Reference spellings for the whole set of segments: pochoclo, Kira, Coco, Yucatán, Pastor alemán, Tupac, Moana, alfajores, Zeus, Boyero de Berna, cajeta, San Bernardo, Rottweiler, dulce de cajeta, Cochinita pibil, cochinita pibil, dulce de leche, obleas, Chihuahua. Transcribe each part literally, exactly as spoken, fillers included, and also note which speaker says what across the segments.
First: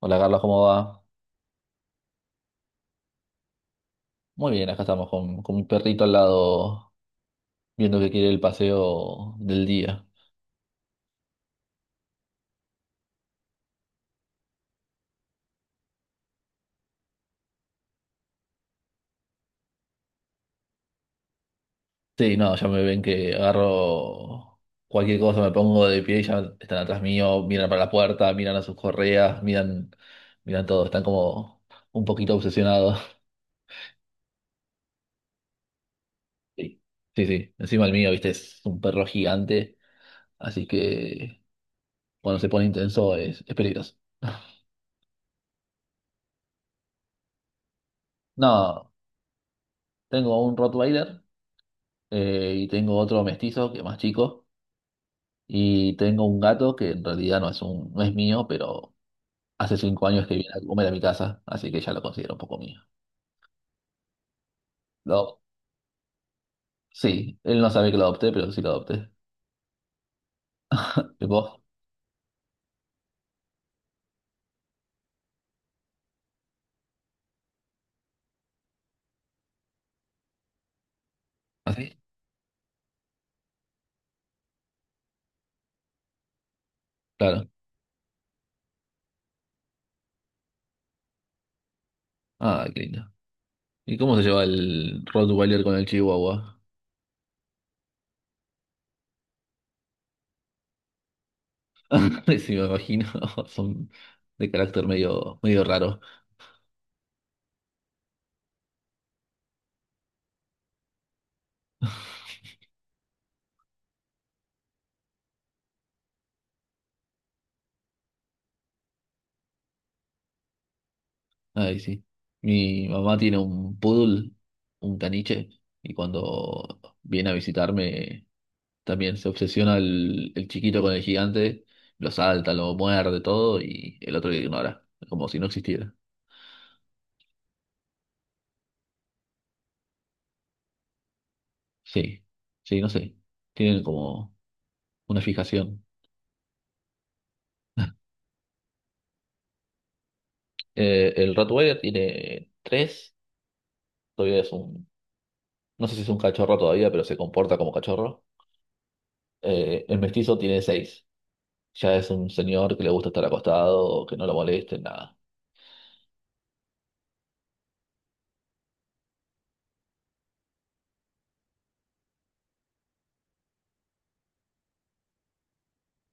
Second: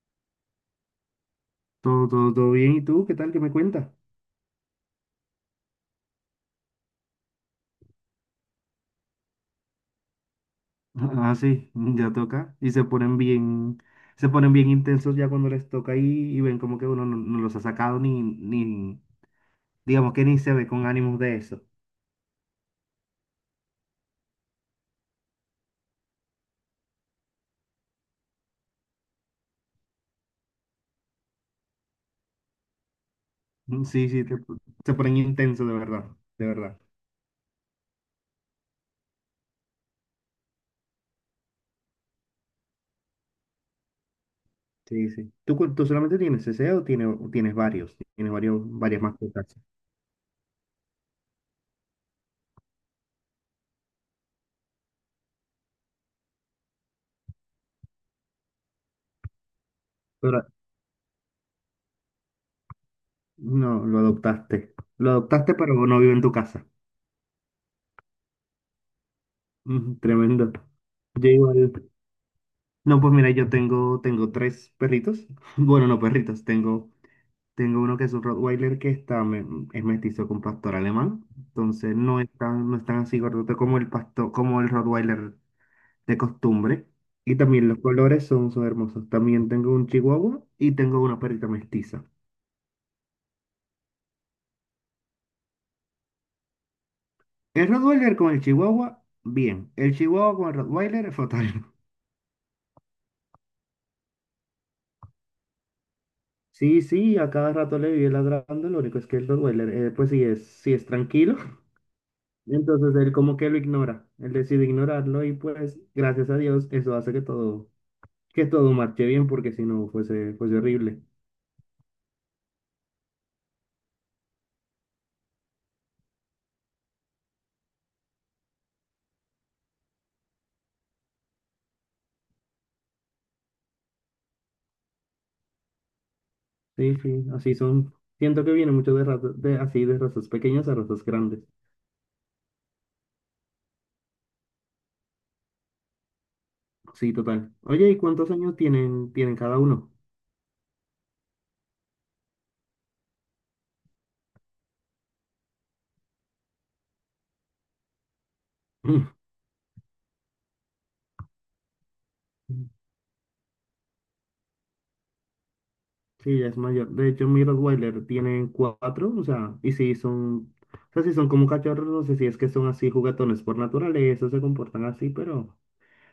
Speaker 1: Hola Carlos, ¿cómo va?
Speaker 2: Todo, todo, todo bien. ¿Y tú qué tal? ¿Qué me cuentas?
Speaker 1: Muy bien, acá estamos con, con mi perrito al lado, viendo que quiere el paseo del día.
Speaker 2: Ah, sí, ya toca. Y se ponen bien, se ponen bien intensos ya cuando les toca y, y ven como que uno no, no los ha sacado ni, ni, digamos que ni se ve con ánimos de eso.
Speaker 1: Sí, no, ya me ven que agarro cualquier cosa, me pongo de pie y ya están atrás mío, miran para la puerta, miran a sus correas, miran, miran todo, están como un poquito obsesionados.
Speaker 2: Mm, sí, sí, te- se ponen intensos de verdad, de verdad.
Speaker 1: Sí, sí, sí. Encima el mío, viste, es un perro gigante, así que cuando se pone intenso es, es peligroso.
Speaker 2: Sí, sí. ¿Tú, cu- tú solamente tienes ese o tienes, o tienes varios? Tienes varios,
Speaker 1: No,
Speaker 2: varias mascotas.
Speaker 1: tengo un Rottweiler eh, y tengo otro mestizo que es más chico. Y tengo un gato que en realidad no es un, no es mío, pero hace cinco años que
Speaker 2: Pero
Speaker 1: viene a comer a mi casa, así que ya lo considero un poco mío.
Speaker 2: no, lo adoptaste. Lo
Speaker 1: Lo,
Speaker 2: adoptaste, pero no vive en tu casa.
Speaker 1: sí, él no sabe que lo adopté, pero sí lo adopté.
Speaker 2: Ujú, tremendo.
Speaker 1: ¿Y
Speaker 2: Yo
Speaker 1: vos?
Speaker 2: igual. No, pues mira, yo tengo, tengo tres perritos. Bueno, no perritos, tengo, tengo uno que es un Rottweiler que está, me- es mestizo con pastor alemán. Entonces
Speaker 1: ¿Así?
Speaker 2: no es tan, no es tan así gordote como el pastor, como el Rottweiler de costumbre. Y
Speaker 1: Claro.
Speaker 2: también los colores son, son hermosos. También tengo un Chihuahua y tengo una perrita mestiza.
Speaker 1: Ah, qué lindo. ¿Y cómo se lleva el Rottweiler con el Chihuahua?
Speaker 2: El Rottweiler con el Chihuahua, bien. El Chihuahua con el Rottweiler, fatal.
Speaker 1: Sí, me imagino. Son de carácter medio, medio raro.
Speaker 2: Sí, sí, a cada rato le vive ladrando. Lo único es que el Rottweiler, eh, pues sí es, sí es tranquilo. Entonces él como que lo ignora, él decide ignorarlo y pues gracias a Dios eso hace que todo, que todo marche bien porque si no fuese, fuese horrible.
Speaker 1: Ay, sí. Mi mamá tiene un poodle, un caniche, y cuando viene a visitarme también se obsesiona el, el chiquito con el gigante, lo salta, lo muerde, todo, y el otro lo ignora, como si no existiera.
Speaker 2: Sí, sí, así son. Siento que viene mucho de razas, de así de razas pequeñas a razas grandes.
Speaker 1: Sí, sí, no sé. Tienen como una fijación.
Speaker 2: Sí, total. Oye, ¿y cuántos años tienen, tienen cada uno?
Speaker 1: Eh, el Rottweiler tiene tres, todavía es un, no sé si es un cachorro todavía, pero se comporta como cachorro. Eh, el mestizo tiene seis, ya es un señor que le gusta estar acostado, que no lo molesten, nada.
Speaker 2: Sí, ya es mayor. De hecho, mi Rottweiler tiene cuatro, o sea, y sí son, o sea, sí son como cachorros, no sé si es que son así juguetones por naturaleza, se comportan así, pero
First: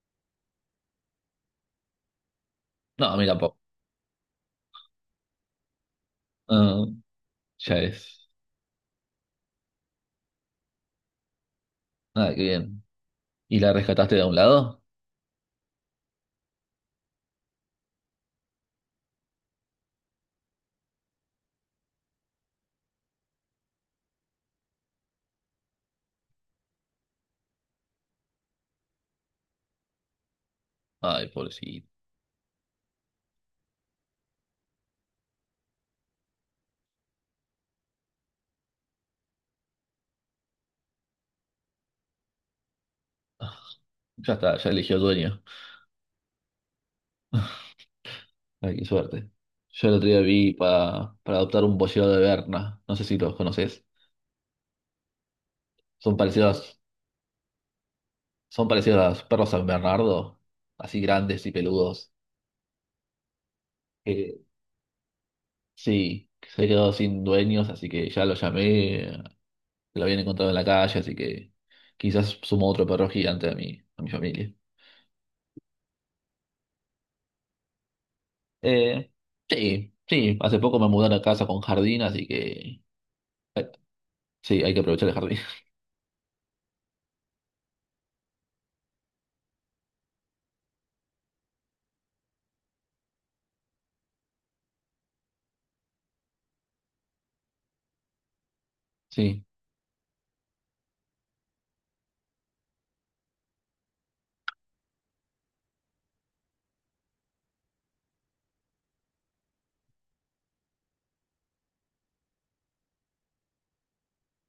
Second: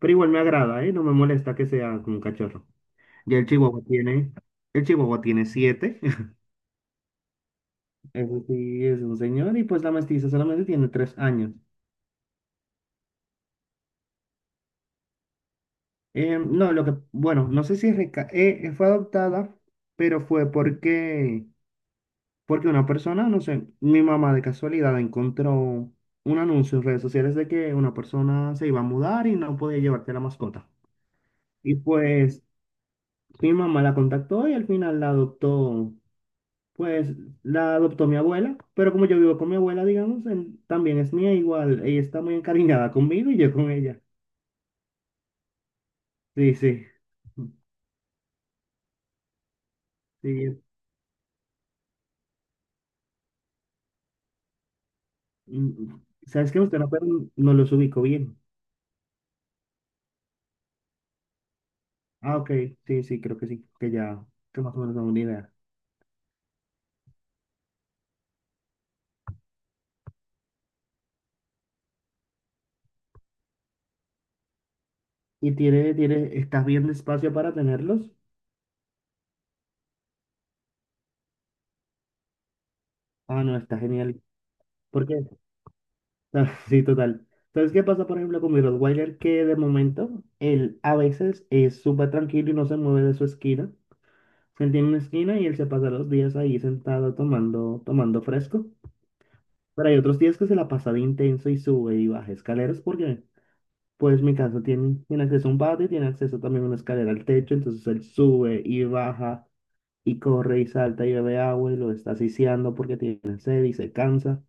Speaker 2: Pero igual me agrada, ¿eh? No me molesta que sea como un cachorro.
Speaker 1: No, a mí
Speaker 2: Y el
Speaker 1: tampoco.
Speaker 2: chihuahua tiene, el chihuahua tiene siete.
Speaker 1: Ah, ya es.
Speaker 2: Eso sí, es un señor. Y pues la mestiza solamente tiene tres años.
Speaker 1: Ah, qué bien. ¿Y la rescataste de un lado?
Speaker 2: Eh, no, lo que, bueno, no sé si reca- eh, eh, fue adoptada, pero fue porque, porque una persona, no sé, mi mamá de casualidad encontró un anuncio en redes sociales de que una persona se iba a mudar y no podía llevarte la mascota.
Speaker 1: Ay,
Speaker 2: Y
Speaker 1: pobrecito.
Speaker 2: pues mi mamá la contactó y al final la adoptó. Pues la adoptó mi abuela, pero como yo vivo con mi abuela, digamos, en- también es mía igual. Ella está muy encariñada conmigo y yo con ella.
Speaker 1: Ya está, ya eligió dueño.
Speaker 2: Sí, sí.
Speaker 1: Ay, qué suerte. Yo el otro día vi
Speaker 2: Sí,
Speaker 1: para, para adoptar un boyero de Berna. No sé si los conoces.
Speaker 2: mm,
Speaker 1: Son
Speaker 2: ¿sabes qué?
Speaker 1: parecidos,
Speaker 2: Usted no, pero no los ubico bien.
Speaker 1: son parecidos a los perros San Bernardo, así grandes y peludos.
Speaker 2: Ah, ok. Sí, sí, creo que sí. Que ya,
Speaker 1: Eh,
Speaker 2: que más o menos tengo una idea.
Speaker 1: sí, que se quedó sin dueños, así que ya lo llamé, lo habían encontrado en la calle, así que quizás sumo otro perro gigante a mi, a mi familia.
Speaker 2: ¿Y tiene, tiene, estás bien de espacio para tenerlos?
Speaker 1: Eh, sí, sí, hace poco me mudaron a casa con jardín, así que
Speaker 2: Ah, no,
Speaker 1: eh,
Speaker 2: está genial.
Speaker 1: sí, hay que
Speaker 2: ¿Por
Speaker 1: aprovechar el
Speaker 2: qué?
Speaker 1: jardín.
Speaker 2: Ah, Sí, total. ¿Sabes qué pasa, por ejemplo, con mi Rottweiler? Que de momento, él a veces es súper tranquilo y no se mueve de su esquina. Él tiene una esquina y él se pasa los días ahí sentado tomando, tomando fresco.
Speaker 1: Sí,
Speaker 2: Pero hay otros días que se la pasa de intenso y sube y baja escaleras porque, pues, mi casa tiene, tiene acceso a un patio y tiene acceso también a una escalera al techo. Entonces él sube y baja y corre y salta y bebe agua y lo está asfixiando porque tiene sed y se cansa.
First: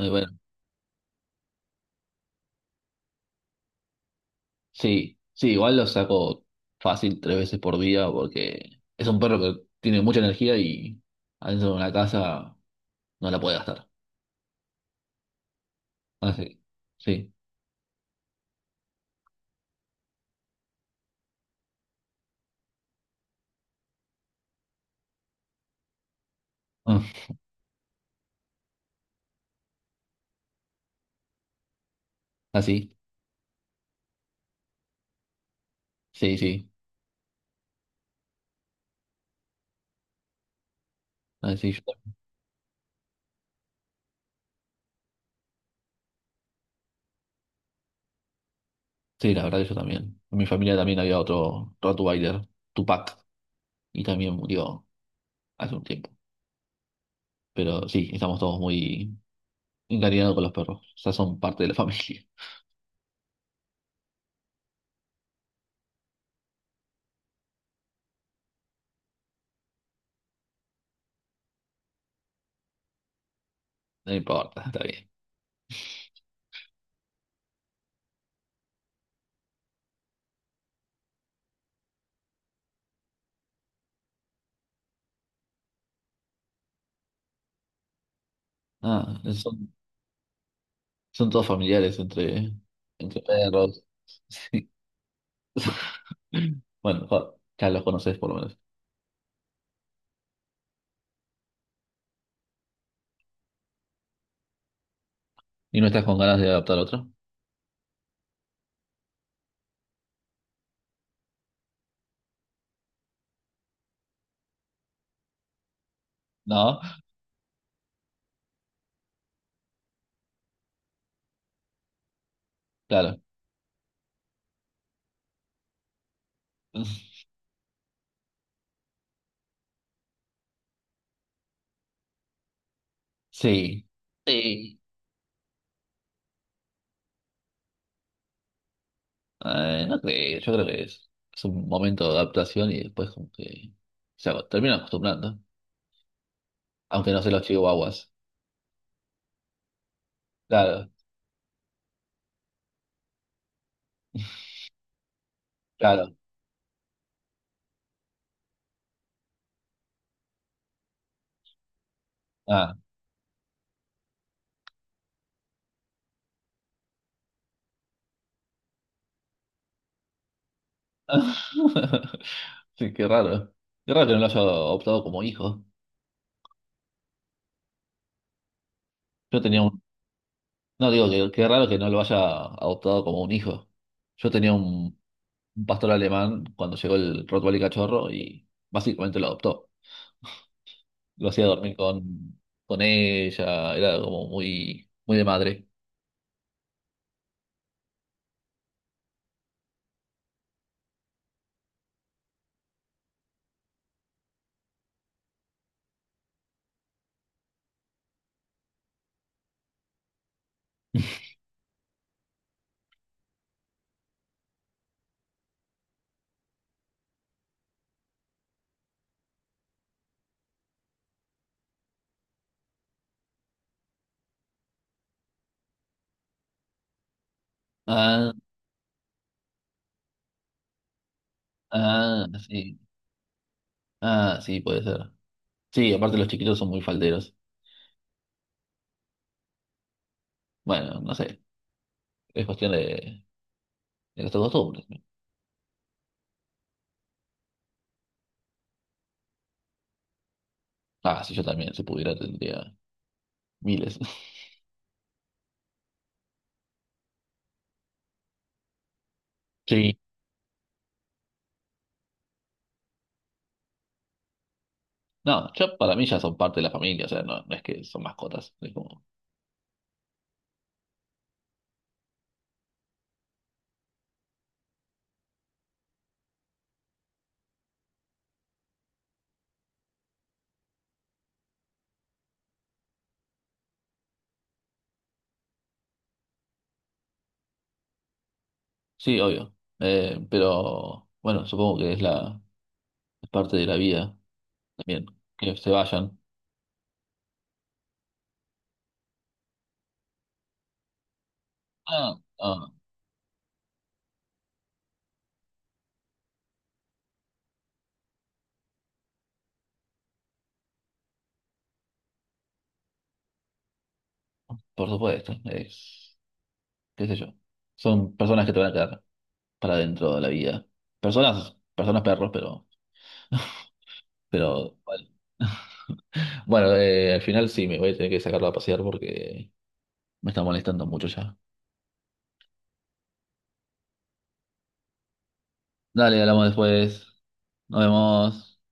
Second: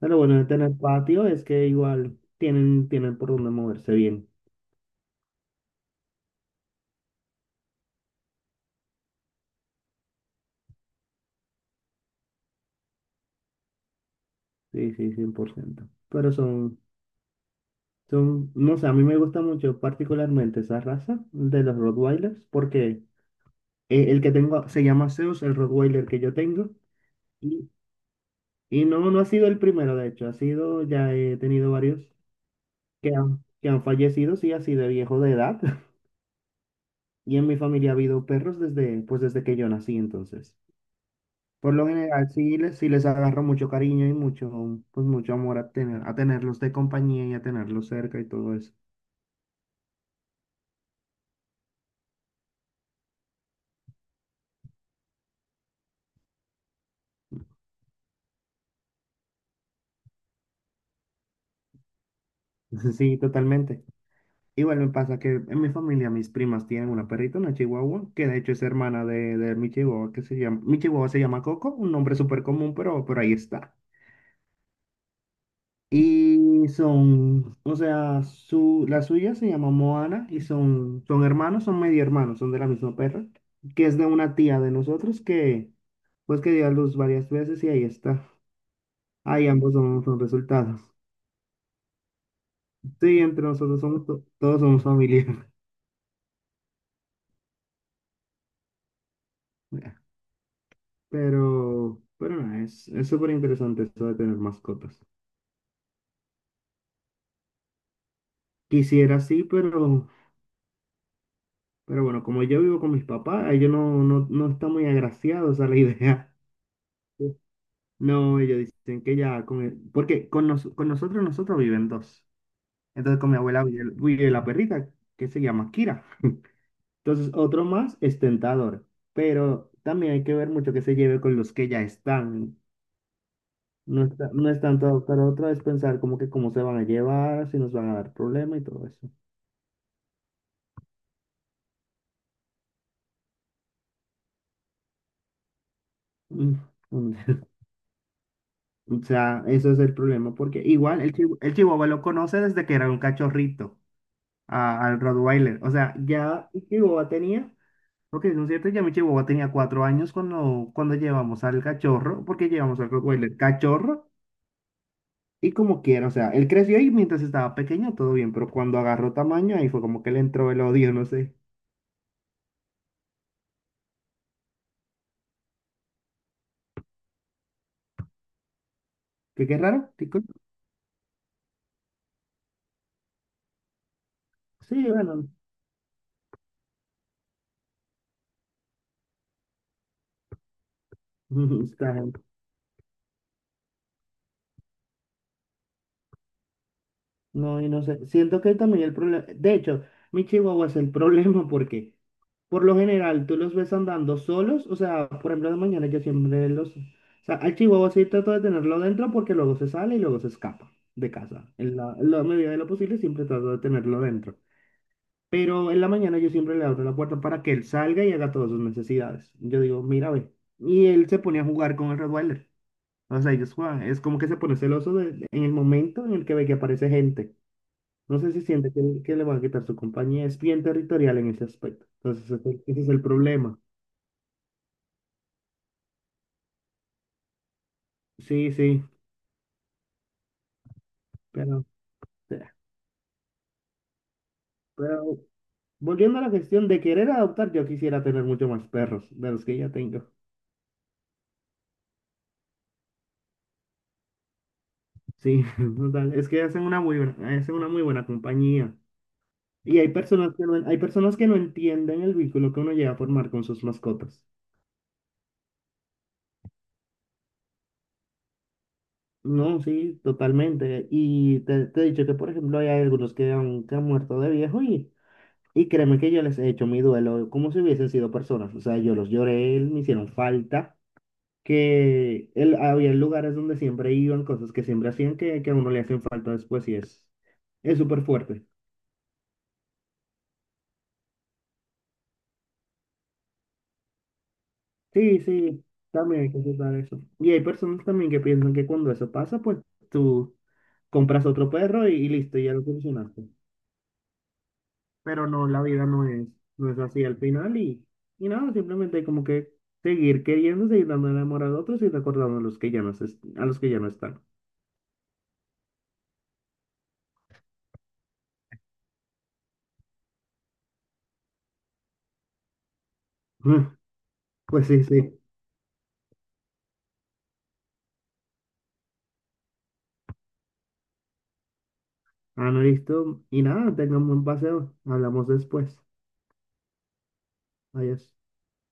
Speaker 2: Pero bueno de tener patio es que igual tienen, tienen por dónde moverse bien.
Speaker 1: sí, sí, igual lo saco fácil tres veces por día porque es un perro que tiene mucha energía y adentro de una casa no la puede gastar.
Speaker 2: Sí, sí, cien por ciento. Pero
Speaker 1: Así,
Speaker 2: son,
Speaker 1: sí,
Speaker 2: Son, no sé, a mí me gusta mucho particularmente esa raza de los Rottweilers porque eh, el que tengo se llama Zeus, el Rottweiler que yo tengo,
Speaker 1: ah,
Speaker 2: y, y no, no ha sido el primero, de hecho, ha sido, ya he tenido varios
Speaker 1: así,
Speaker 2: que han, que han, fallecido, sí, así de viejo de edad,
Speaker 1: sí, sí,
Speaker 2: y en mi familia ha habido perros desde, pues desde que yo nací, entonces.
Speaker 1: así
Speaker 2: Por
Speaker 1: yo-
Speaker 2: lo general, sí les, sí les agarro mucho cariño y mucho, pues mucho amor a tener, a tenerlos de compañía y a tenerlos cerca y todo eso.
Speaker 1: sí, la verdad que yo también. En mi familia también había otro Rottweiler, Tupac, y también murió hace un tiempo. Pero sí, estamos todos muy encariñados con los perros, o sea, son parte de la familia.
Speaker 2: Sí, totalmente. Igual me pasa que en mi familia mis primas tienen una perrita, una chihuahua, que de hecho es hermana de, de mi chihuahua, que se llama, mi chihuahua se llama Coco, un nombre súper común, pero, pero ahí está.
Speaker 1: No importa, está bien.
Speaker 2: Y son, o sea, su, la suya se llama Moana y son, son hermanos, son medio hermanos, son de la misma perra, que es de una tía de nosotros que, pues que dio a luz varias veces y ahí está.
Speaker 1: Ah,
Speaker 2: Ahí
Speaker 1: son
Speaker 2: ambos son, son resultados.
Speaker 1: Son todos familiares entre,
Speaker 2: Sí,
Speaker 1: entre
Speaker 2: entre nosotros
Speaker 1: perros.
Speaker 2: somos, to- todos somos familia.
Speaker 1: Sí. Bueno, jo- ya los conoces por lo menos.
Speaker 2: Pero, pero nada, es, es súper interesante eso de tener mascotas.
Speaker 1: ¿Y no estás con ganas de adoptar otro?
Speaker 2: Quisiera sí, pero, pero bueno, como yo vivo con mis papás, ellos no, no, no están muy agraciados a la idea.
Speaker 1: No,
Speaker 2: No, ellos dicen que ya con el- porque con, nos- con nosotros, nosotros viven dos. Entonces
Speaker 1: claro.
Speaker 2: con mi abuela vive, vive la perrita, que se llama Kira. Entonces otro más es tentador, pero también hay que ver mucho que se lleve con los que ya están.
Speaker 1: Sí.
Speaker 2: No está, no es
Speaker 1: Sí.
Speaker 2: tanto adoptar a otro, es pensar como que cómo se van a llevar, si nos van a dar problema y todo eso.
Speaker 1: Eh, no creo, yo creo que es, es un momento de adaptación y después como que se aco- terminan acostumbrando.
Speaker 2: Mm,
Speaker 1: Aunque
Speaker 2: mm.
Speaker 1: no sé los chihuahuas.
Speaker 2: O sea, eso es el problema, porque
Speaker 1: Claro,
Speaker 2: igual el, chihu- el chihuahua lo conoce desde que era un cachorrito a- al Rottweiler. O sea,
Speaker 1: claro.
Speaker 2: ya el chihuahua tenía, ok, son cierto, ya mi chihuahua tenía cuatro años cuando, cuando llevamos al cachorro, porque
Speaker 1: Ah,
Speaker 2: llevamos al Rottweiler cachorro y como quiera. O sea, él creció y mientras estaba pequeño todo bien, pero cuando agarró tamaño ahí fue como que le entró el odio, no sé.
Speaker 1: sí, qué raro. Qué raro que no lo haya adoptado como hijo. Yo
Speaker 2: ¿Qué, qué
Speaker 1: tenía
Speaker 2: raro? ¿Qué cosa?
Speaker 1: No, digo que qué raro que no lo haya adoptado como un hijo. Yo tenía
Speaker 2: Sí,
Speaker 1: un,
Speaker 2: bueno,
Speaker 1: un pastor alemán cuando llegó el Rottweiler cachorro y básicamente lo adoptó. Lo hacía dormir
Speaker 2: está bien.
Speaker 1: con, con ella, era como muy, muy de madre.
Speaker 2: No, y no sé, siento que también el problema, de hecho, mi chihuahua es el problema porque por lo general tú los ves andando solos, o sea, por ejemplo, de mañana yo siempre los, o sea, al chihuahua sí trato de tenerlo dentro porque luego se sale y luego se escapa de casa. En la, en la medida de lo posible siempre trato de tenerlo dentro. Pero en la mañana yo siempre le abro la puerta para que él salga y haga todas sus necesidades. Yo digo, mira, ve. Y él se pone a jugar con el Rottweiler. O sea, ellos juegan. Es como que se pone celoso de- en el momento en el que ve que aparece gente. No sé
Speaker 1: Ah,
Speaker 2: si siente que, que, le van a quitar su compañía. Es bien territorial en ese aspecto. Entonces,
Speaker 1: ah,
Speaker 2: ese, es el
Speaker 1: sí.
Speaker 2: ese es el problema.
Speaker 1: Ah, sí, puede ser. Sí, aparte los chiquitos son muy falderos.
Speaker 2: Sí, sí,
Speaker 1: Bueno, no sé,
Speaker 2: pero, eh,
Speaker 1: es cuestión de, de nuestras costumbres, ¿no?
Speaker 2: pero volviendo a la cuestión de querer adoptar, yo quisiera tener mucho más perros de los que ya tengo.
Speaker 1: Ah, si yo también, si pudiera, tendría miles.
Speaker 2: Sí, total. Es que hacen una muy buena, hacen una muy buena compañía. Y hay
Speaker 1: Sí.
Speaker 2: personas que no, hay personas que no entienden el vínculo que uno llega a formar con sus mascotas.
Speaker 1: No, yo para mí ya son parte de la familia, o sea, no, no es que son mascotas, es como...
Speaker 2: No, sí, totalmente. Y te, te he dicho que, por ejemplo, hay algunos que han, que han muerto de viejo y. Y créeme que yo les he hecho mi duelo como si hubiesen sido personas. O sea, yo los lloré, me hicieron falta, que él, había lugares donde siempre iban, cosas que siempre hacían que, que a uno le hacen falta después y es es súper fuerte.
Speaker 1: Sí, obvio. Eh, pero bueno, supongo que es la es parte de la vida también,
Speaker 2: Sí,
Speaker 1: que
Speaker 2: sí,
Speaker 1: se vayan.
Speaker 2: también hay que aceptar eso. Y hay personas también que piensan que cuando eso pasa, pues tú compras otro perro y, y
Speaker 1: Ah,
Speaker 2: listo, ya lo
Speaker 1: ah,
Speaker 2: solucionaste. Pero no, la vida no es, no es así al final y, y nada, simplemente hay como que seguir queriendo, seguir dando el amor a otros y recordando a los que ya no, se- a los que ya no están.
Speaker 1: por supuesto, es, qué sé yo. Son personas que te van a quedar para dentro de la vida. Personas, personas perros, pero,
Speaker 2: Pues
Speaker 1: pero
Speaker 2: sí,
Speaker 1: bueno.
Speaker 2: sí.
Speaker 1: Bueno, eh, al final sí me voy a tener que sacarlo a pasear porque me está molestando mucho ya.
Speaker 2: Ah, no, listo. Y nada, tengan buen paseo. Hablamos después.
Speaker 1: Dale, hablamos después. Nos
Speaker 2: Adiós.
Speaker 1: vemos.